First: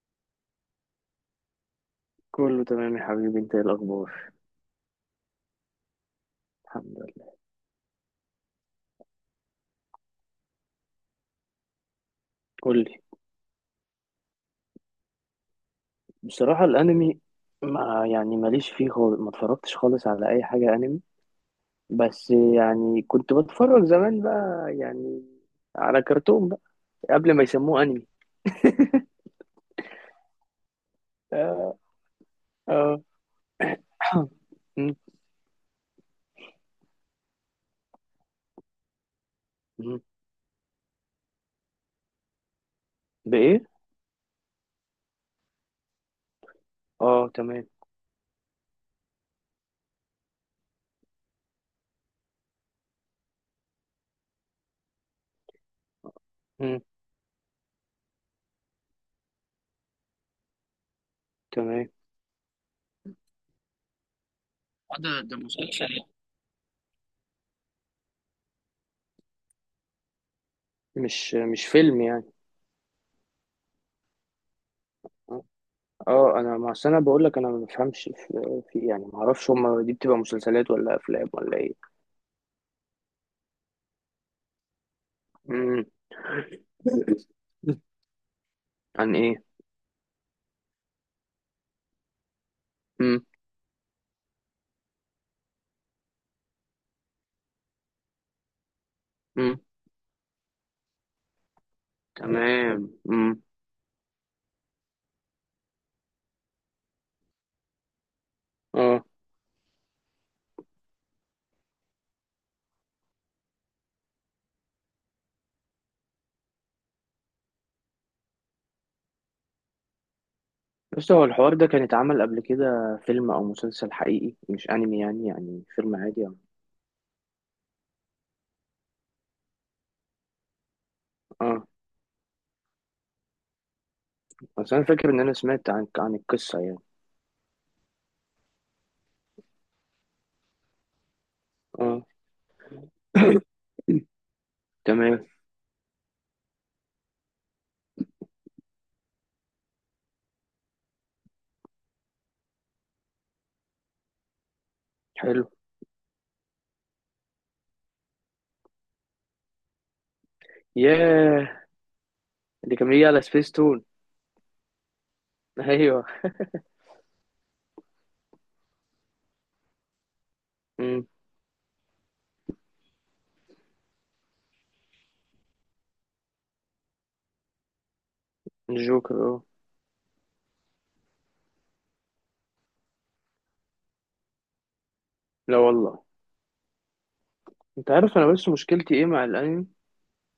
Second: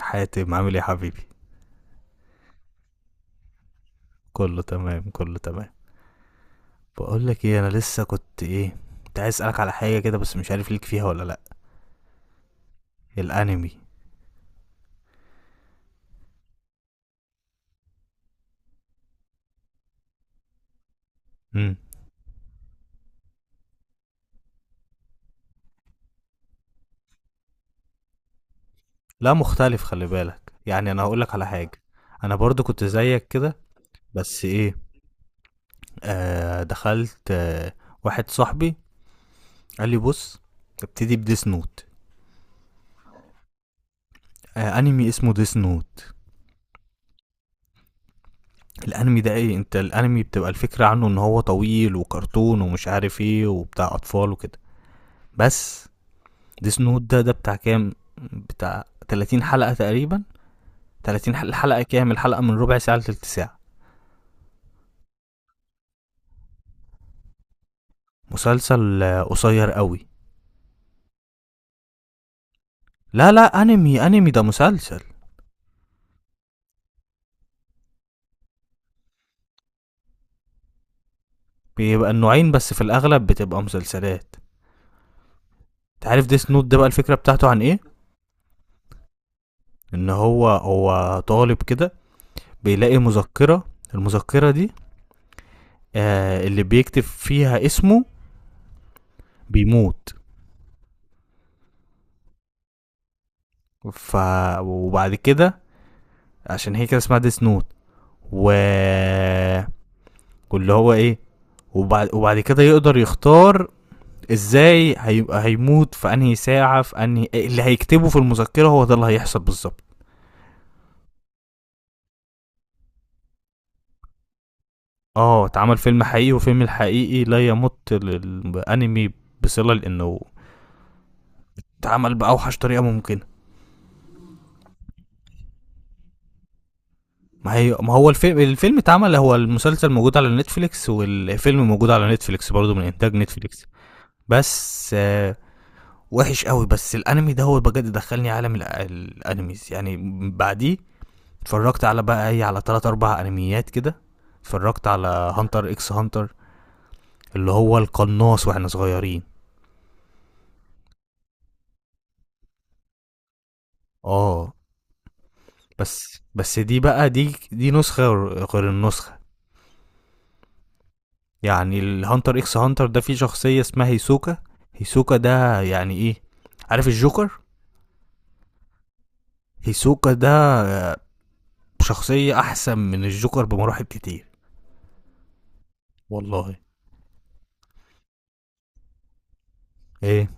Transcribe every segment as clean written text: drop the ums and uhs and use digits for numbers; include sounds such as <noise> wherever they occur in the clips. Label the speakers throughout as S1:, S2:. S1: حاتم عامل ايه يا حبيبي؟
S2: كله تمام يا حبيبي، انت ايه الاخبار؟
S1: كله تمام، كله تمام.
S2: الحمد
S1: بقول
S2: لله.
S1: لك ايه، انا لسه كنت ايه، كنت عايز اسالك على حاجه كده بس مش عارف ليك فيها ولا لا.
S2: قول لي.
S1: الانمي.
S2: بصراحه الانمي، ما ماليش فيه خالص، ما اتفرجتش خالص على اي حاجه انمي.
S1: امم
S2: بس يعني كنت بتفرج زمان بقى يعني على كرتون بقى قبل ما يسموه انمي.
S1: لا مختلف، خلي بالك، يعني انا هقول لك على
S2: اه
S1: حاجه. انا برضو كنت
S2: اه.
S1: زيك كده،
S2: <coughs>
S1: بس ايه،
S2: م-
S1: دخلت واحد صاحبي قال لي
S2: م.
S1: بص، ابتدي بديس نوت.
S2: بايه؟
S1: انمي اسمه ديس نوت.
S2: اه تمام.
S1: الانمي ده، ايه انت، الانمي بتبقى الفكره عنه ان هو طويل وكرتون ومش عارف ايه وبتاع اطفال وكده. بس
S2: م،
S1: ديس نوت ده بتاع كام؟ بتاع 30 حلقة تقريبا. 30 حلقة، الحلقة
S2: تمام.
S1: كام؟ الحلقة من ربع ساعة لتلت ساعة.
S2: آه، ده مسلسل يعني.
S1: مسلسل قصير قوي.
S2: مش فيلم يعني.
S1: لا لا، انمي، انمي ده مسلسل.
S2: اه انا ما أصل انا بقول لك، انا ما بفهمش في يعني، ما اعرفش هما دي بتبقى مسلسلات ولا افلام ولا
S1: بيبقى النوعين، بس في الاغلب بتبقى مسلسلات.
S2: ايه.
S1: تعرف ديس نوت ده بقى الفكرة بتاعته عن ايه؟
S2: عن ايه؟
S1: ان هو طالب كده، بيلاقي
S2: مم.
S1: مذكرة. المذكرة دي، اللي بيكتب فيها اسمه
S2: مم.
S1: بيموت.
S2: تمام. مم.
S1: ف وبعد كده، عشان هي كده اسمها ديس نوت، و
S2: اه.
S1: واللي هو ايه، وبعد كده يقدر يختار ازاي هيموت، في انهي ساعه، في انهي اللي هيكتبه في المذكره هو ده اللي هيحصل بالظبط.
S2: بس هو الحوار ده كان اتعمل قبل كده فيلم او مسلسل حقيقي مش انمي يعني،
S1: اه،
S2: يعني
S1: اتعمل
S2: فيلم
S1: فيلم
S2: عادي
S1: حقيقي،
S2: يعني.
S1: وفيلم الحقيقي لا يمت للانمي بصله، لانه
S2: اه.
S1: اتعمل باوحش طريقه ممكنه.
S2: بس انا فاكر ان انا سمعت عن القصة يعني.
S1: ما هي، ما هو الفيلم، الفيلم اتعمل، هو المسلسل موجود على نتفليكس والفيلم موجود
S2: اه.
S1: على نتفليكس برضه من انتاج
S2: <coughs>
S1: نتفليكس.
S2: <clears throat>
S1: بس
S2: تمام.
S1: وحش قوي، بس الانمي ده هو بجد دخلني عالم الانميز يعني. بعديه اتفرجت على بقى ايه، على تلات اربع انميات كده. اتفرجت على
S2: حلو.
S1: هانتر اكس هانتر، اللي هو القناص واحنا صغيرين.
S2: ياه، اللي كان بيجي على سبيس تون.
S1: اه،
S2: <laughs> ايوه.
S1: بس بس دي بقى، دي نسخة غير النسخة.
S2: مم.
S1: يعني الهانتر اكس هانتر ده فيه شخصية اسمها هيسوكا. هيسوكا ده يعني ايه؟ عارف الجوكر؟
S2: الجوكر اه.
S1: هيسوكا ده آه، شخصية احسن من الجوكر بمراحل كتير.
S2: لا والله.
S1: والله.
S2: انت عارف، انا بس مشكلتي ايه مع الانمي؟
S1: ايه.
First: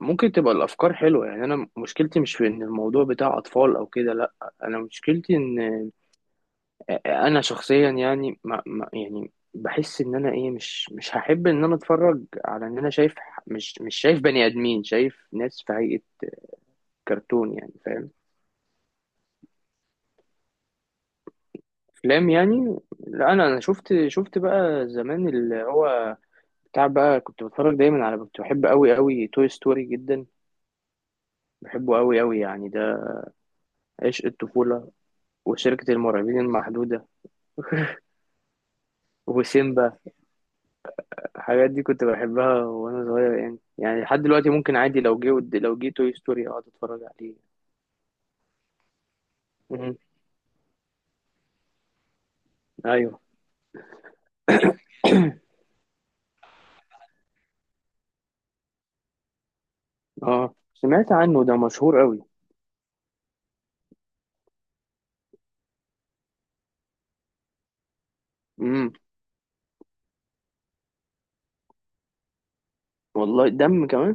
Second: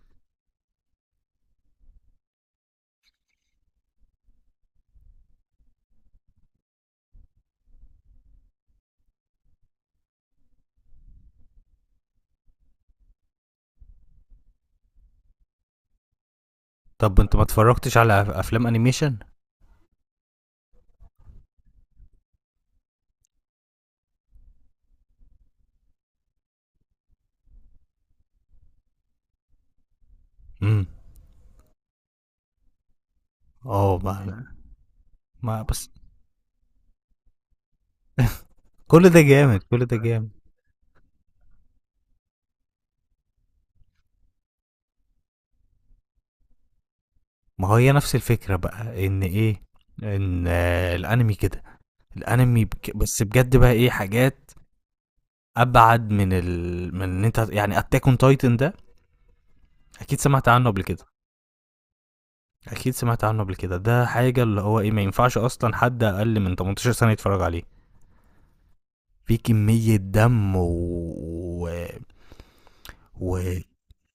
S2: ممكن تبقى الافكار حلوة، يعني انا مشكلتي مش في ان الموضوع بتاع اطفال او كده، لا. انا مشكلتي ان انا شخصيا يعني ما يعني بحس ان انا ايه، مش هحب ان انا اتفرج، على ان انا شايف مش شايف بني ادمين، شايف ناس في هيئة
S1: طب انت ما
S2: كرتون يعني،
S1: اتفرجتش
S2: فاهم؟
S1: على افلام انيميشن؟
S2: افلام يعني. لا انا شفت، بقى زمان اللي هو بتاع بقى، كنت بتفرج دايما على، كنت بحب قوي قوي توي ستوري جدا.
S1: امم
S2: بحبه قوي قوي يعني، ده
S1: اه،
S2: عشق
S1: ما
S2: الطفولة.
S1: ما بس.
S2: وشركة المرعبين المحدودة. <laughs>
S1: كل ده جامد، كل ده
S2: وسيمبا.
S1: جامد.
S2: الحاجات دي كنت بحبها وانا صغير يعني، يعني لحد دلوقتي ممكن عادي، لو جه لو جه توي ستوري اقعد اتفرج عليه.
S1: ما هي نفس الفكرة بقى، ان ايه،
S2: امم.
S1: ان الانمي كده. الانمي بك،
S2: ايوه.
S1: بس بجد بقى ايه، حاجات ابعد من ال، من ان انت يعني، اتاك اون تايتن ده اكيد سمعت
S2: اه
S1: عنه قبل كده.
S2: سمعت عنه، ده مشهور قوي.
S1: اكيد سمعت عنه قبل كده، ده حاجة اللي هو ايه، ما ينفعش اصلا حد اقل من 18 سنة يتفرج عليه.
S2: امم.
S1: في كمية دم و...
S2: والله
S1: و...
S2: دم كمان؟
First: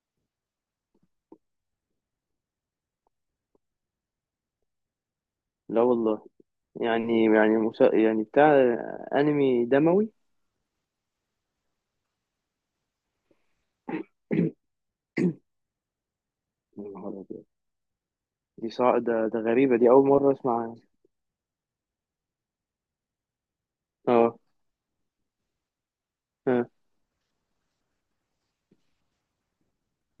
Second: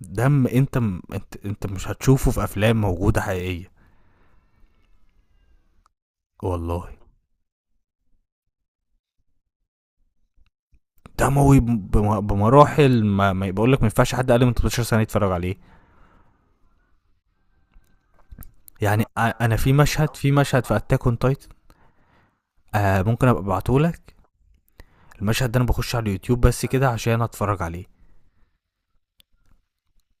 S1: دم انت انت، انت مش هتشوفه في افلام موجودة حقيقية.
S2: لا والله.
S1: والله.
S2: يعني يعني يعني بتاع انمي دموي.
S1: دموي بمراحل، ما بقول لك، ما ينفعش حد اقل من 18 سنه يتفرج عليه.
S2: يا نهار أبيض. دي
S1: يعني
S2: ده
S1: انا في
S2: غريبة، دي أول
S1: مشهد، في
S2: مرة أسمع
S1: مشهد في
S2: عنها.
S1: اتاك اون تايتن، ممكن ابقى ابعتهولك.
S2: اه.
S1: المشهد ده انا بخش على اليوتيوب بس
S2: آه.
S1: كده عشان اتفرج عليه.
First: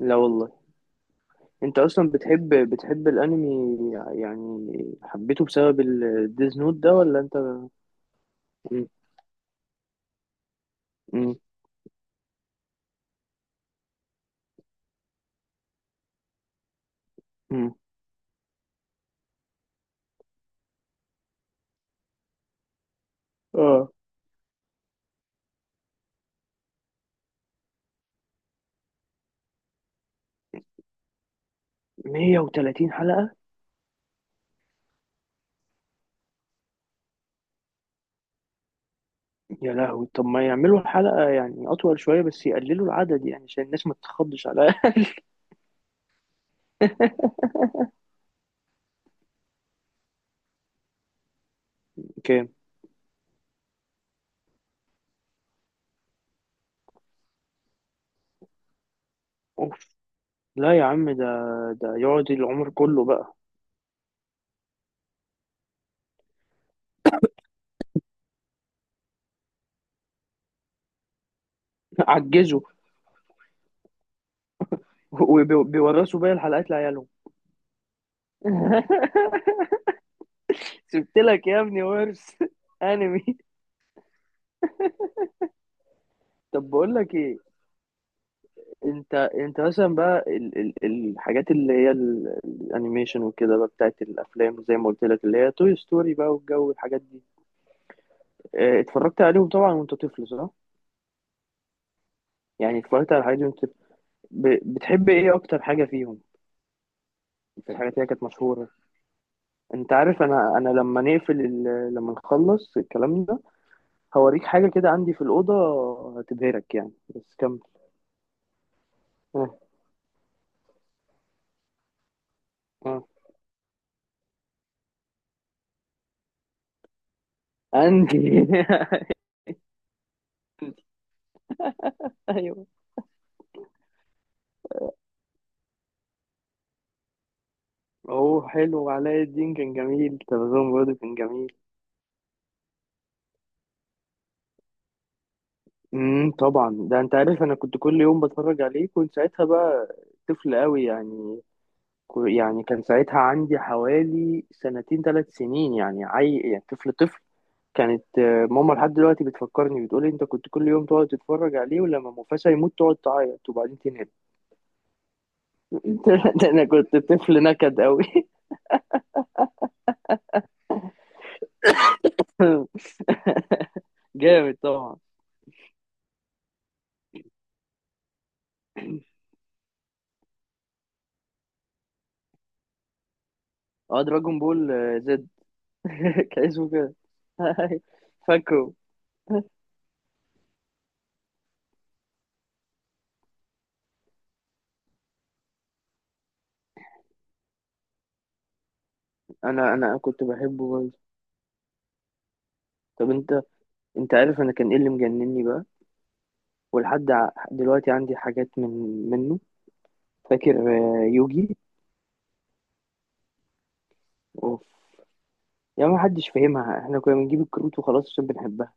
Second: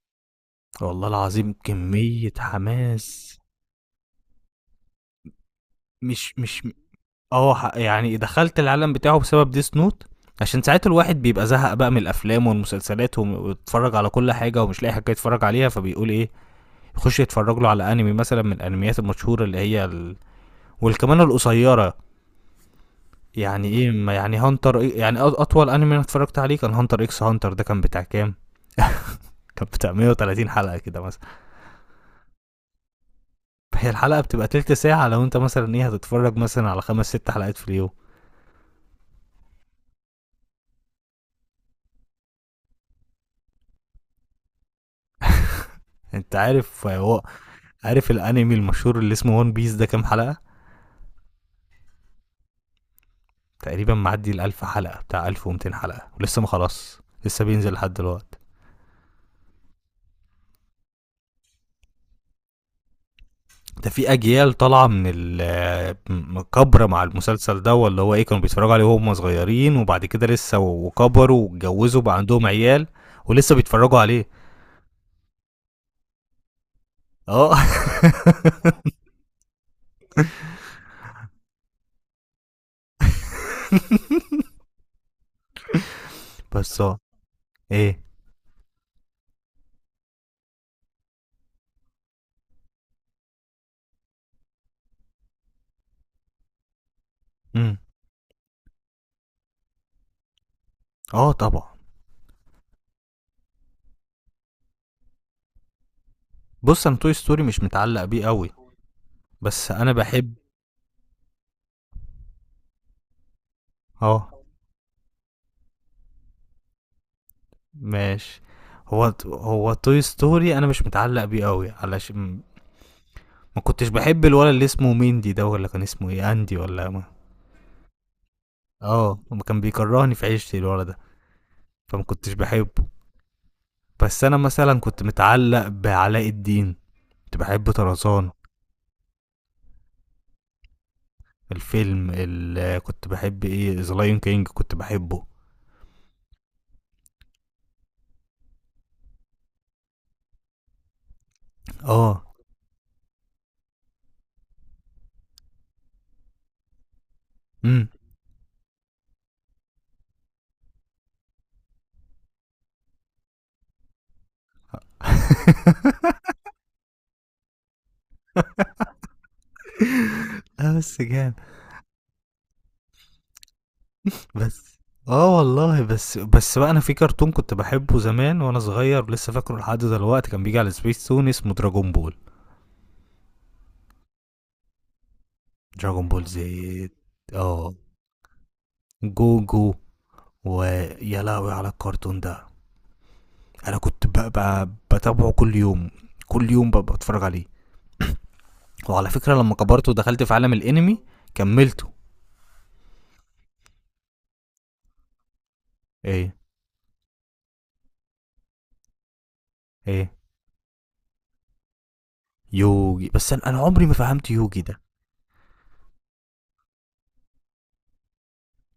S2: لا والله.
S1: والله العظيم
S2: أنت أصلا
S1: كمية
S2: بتحب
S1: حماس.
S2: الأنمي يعني؟ حبيته بسبب
S1: مش
S2: الديز
S1: مش
S2: نوت ده ولا أنت؟
S1: اه، يعني دخلت
S2: مم.
S1: العالم بتاعه بسبب ديس نوت. عشان ساعات الواحد
S2: مم.
S1: بيبقى زهق بقى من الافلام والمسلسلات ويتفرج على كل حاجه ومش لاقي حاجه يتفرج عليها، فبيقول ايه، يخش يتفرج له
S2: مم.
S1: على انمي مثلا من الانميات المشهوره اللي هي ال... والكمان القصيره. يعني
S2: اه.
S1: ايه، ما يعني هانتر إيه؟ يعني اطول انمي انا اتفرجت عليه كان هانتر اكس هانتر، ده كان بتاع كام؟ <laughs> كان بتاع 130 حلقه كده مثلا.
S2: 130 حلقة؟
S1: هي الحلقه بتبقى تلت ساعه، لو انت مثلا ايه، هتتفرج مثلا على خمس ست حلقات في اليوم.
S2: يا لهوي. طب ما يعملوا الحلقة يعني أطول شوية بس يقللوا العدد، يعني عشان الناس ما تتخضش على.
S1: انت عارف،
S2: <laughs>
S1: عارف الانمي المشهور اللي اسمه ون بيس ده كام حلقه؟
S2: كام؟
S1: تقريبا معدي ال 1000 حلقه، بتاع 1200 حلقه، ولسه ما خلاص، لسه بينزل لحد دلوقتي.
S2: أوف. لا يا عم، ده يقعد العمر كله بقى.
S1: ده في اجيال طالعه من الكبره مع المسلسل ده، اللي هو ايه، كانوا بيتفرجوا عليه وهم صغيرين، وبعد كده لسه وكبروا واتجوزوا
S2: <laughs>
S1: بقى عندهم
S2: عجزوا.
S1: عيال ولسه بيتفرجوا عليه.
S2: وبيورثوا باقي الحلقات لعيالهم.
S1: اه. <laughs>
S2: <laughs> سبت لك يا ابني ورث <laughs> انمي.
S1: <applause>
S2: طب
S1: بس
S2: بقول
S1: اه.
S2: لك ايه،
S1: ايه.
S2: انت مثلا بقى ال الحاجات اللي هي الانيميشن وكده بقى بتاعت الافلام، زي ما قلت لك اللي هي توي ستوري بقى والجو، الحاجات دي
S1: امم
S2: آه، اتفرجت عليهم طبعا وانت طفل، صح؟
S1: اه طبعا.
S2: يعني اتفرجت على الحاجات دي وانت طفل. بتحب ايه اكتر حاجة فيهم؟
S1: بص انا توي ستوري مش
S2: في الحاجات اللي
S1: متعلق
S2: هي كانت
S1: بيه قوي،
S2: مشهورة.
S1: بس
S2: انت
S1: انا
S2: عارف،
S1: بحب.
S2: انا لما نقفل ال... لما نخلص الكلام ده
S1: اه
S2: هوريك حاجة كده عندي في الأوضة، هتبهرك يعني، بس كمل.
S1: ماشي. هو
S2: آه.
S1: هو توي ستوري انا مش متعلق بيه قوي علشان
S2: آه.
S1: ما كنتش بحب الولد اللي اسمه ميندي ده، ولا كان اسمه ايه، اندي ولا ما.
S2: عندي.
S1: اه، ما كان بيكرهني في عيشتي
S2: <laughs>
S1: الولد ده. فما كنتش
S2: ايوه.
S1: بحبه. بس انا مثلا كنت متعلق بعلاء الدين، كنت بحب طرزان.
S2: هو حلو، علاء الدين كان جميل، تلفزيون برضه كان جميل.
S1: الفيلم اللي كنت بحب ايه، ذا لايون كينج، كنت بحبه.
S2: طبعا، ده انت عارف انا كنت كل يوم بتفرج عليه، كنت ساعتها بقى طفل قوي يعني.
S1: اه.
S2: يعني كان ساعتها عندي حوالي سنتين ثلاث سنين يعني، يعني طفل طفل.
S1: امم
S2: كانت آه، ماما لحد دلوقتي بتفكرني، بتقولي انت كنت كل يوم تقعد تتفرج عليه، ولما مفاسا يموت تقعد تعيط وبعدين تنام.
S1: <laughs>
S2: <laughs> ده انا كنت طفل نكد قوي.
S1: اه بس جامد.
S2: <laughs> جامد
S1: بس
S2: طبعا.
S1: اه والله، بس بس بقى، انا في كرتون كنت بحبه زمان وانا صغير لسه فاكره لحد دلوقتي، كان بيجي على سبيس تون، اسمه دراجون بول.
S2: اه دراجون بول آه، زد.
S1: دراجون بول
S2: <laughs> كان اسمه
S1: زيت.
S2: كده.
S1: اه.
S2: <laughs> فاكره.
S1: جوجو. ويا لهوي على الكرتون ده، انا كنت بتابعه كل يوم، كل يوم بتفرج عليه. وعلى فكره لما
S2: انا
S1: كبرت
S2: انا
S1: ودخلت
S2: كنت
S1: في عالم
S2: بحبه
S1: الانمي
S2: برضه.
S1: كملته.
S2: طب انت، انت عارف انا كان ايه اللي مجنني بقى؟
S1: ايه.
S2: ولحد دلوقتي عندي حاجات من منه.
S1: ايه.
S2: فاكر آه، يوجي.
S1: يوجي؟ بس انا، عمري ما فهمت يوجي
S2: اوف.
S1: ده.
S2: يا ما حدش فاهمها، احنا كنا بنجيب الكروت وخلاص عشان بنحبها.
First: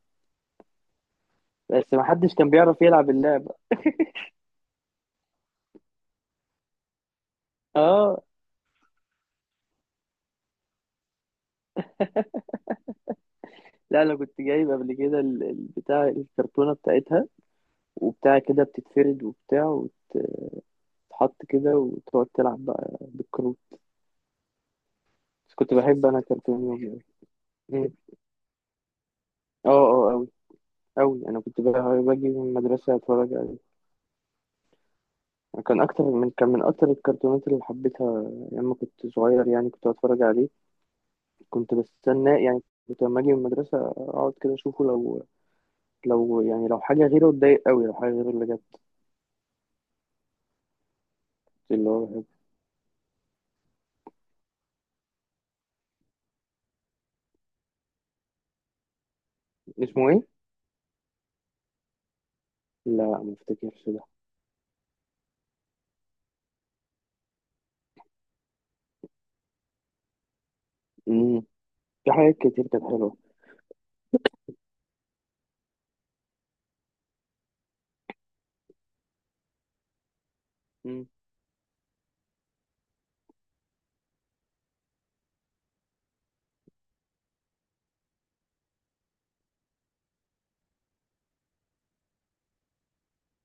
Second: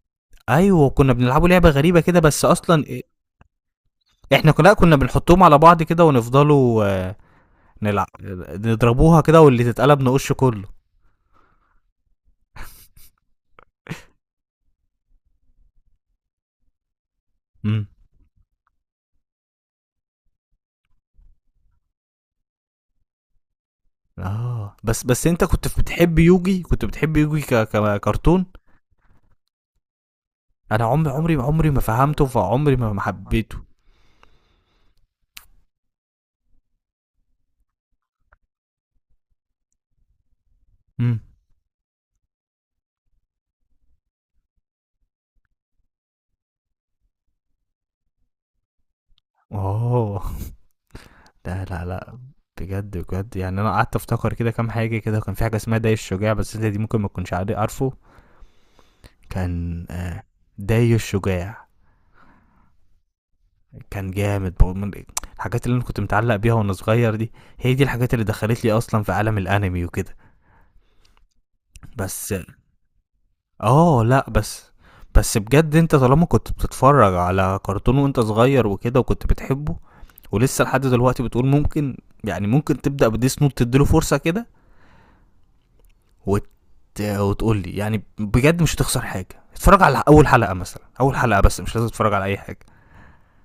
S1: ايوه، كنا بنلعبه لعبه
S2: بس
S1: غريبه
S2: ما
S1: كده
S2: حدش
S1: بس
S2: كان بيعرف
S1: اصلا إيه؟
S2: يلعب اللعبة.
S1: احنا كنا بنحطهم على بعض كده ونفضلوا نلعب،
S2: اه.
S1: نضربوها كده واللي تتقلب نقش كله.
S2: لا انا كنت جايب قبل كده بتاع الكرتونة بتاعتها
S1: امم
S2: وبتاع كده، بتتفرد وبتاع، وتتحط كده وتقعد تلعب بقى بالكروت.
S1: اه، بس بس انت
S2: بس كنت
S1: كنت
S2: بحب
S1: بتحب
S2: انا
S1: يوجي؟
S2: الكرتون
S1: كنت
S2: يومي أوي.
S1: بتحب يوجي
S2: مم.
S1: ككرتون؟
S2: اه اه اوي.
S1: انا عمري
S2: اوي،
S1: عمري
S2: انا كنت
S1: عمري ما
S2: بقى-
S1: فهمته،
S2: باجي من
S1: فعمري ما
S2: المدرسة
S1: ما
S2: اتفرج
S1: حبيته.
S2: عليه. كان اكتر من كان من اكتر الكرتونات اللي حبيتها لما كنت صغير يعني، كنت اتفرج عليه،
S1: امم
S2: كنت بستناه يعني، كنت لما اجي من المدرسه اقعد كده اشوفه. لو لو حاجه غيره اتضايق قوي، لو حاجه غيره اللي جت،
S1: اوه. لا لا
S2: اللي هو
S1: لا.
S2: بحبه.
S1: بجد بجد، يعني انا قعدت افتكر كده كام حاجه كده، كان في حاجه اسمها داي الشجاع، بس انت دي ممكن ما تكونش عارفه. كان
S2: اسمه ايه؟
S1: داي الشجاع
S2: لا ما افتكرش ده.
S1: كان جامد بقى، من الحاجات اللي انا كنت متعلق بيها وانا صغير دي. هي دي الحاجات اللي دخلت لي اصلا في عالم الانمي وكده.
S2: امم. في
S1: بس.
S2: حاجات كتير كانت حلوه.
S1: اه لا بس، بس بجد انت طالما كنت بتتفرج على كرتون وانت صغير وكده وكنت بتحبه، ولسه لحد
S2: امم.
S1: دلوقتي بتقول ممكن، يعني ممكن تبدأ بديس نوت، تديله فرصة كده، وت... وتقول لي يعني بجد مش هتخسر حاجه، اتفرج على اول حلقه مثلا، اول حلقه بس مش لازم تتفرج على اي حاجه.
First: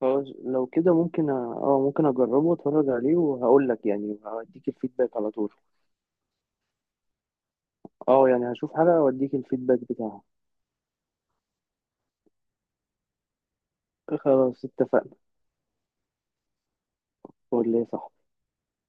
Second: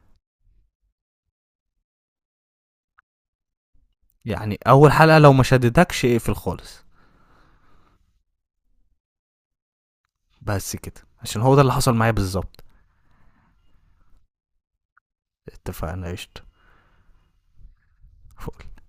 S2: خلاص لو كده ممكن ممكن اجربه واتفرج عليه وهقول لك يعني،
S1: يعني
S2: هوديك
S1: اول
S2: الفيدباك
S1: حلقه
S2: على
S1: لو ما
S2: طول.
S1: شدتكش اقفل خالص.
S2: اه يعني هشوف حلقه واديك الفيدباك بتاعها.
S1: بس كده عشان هو ده اللي حصل معايا بالظبط.
S2: خلاص اتفقنا.
S1: اتفقنا قشطه.
S2: قول لي صح.
S1: فول.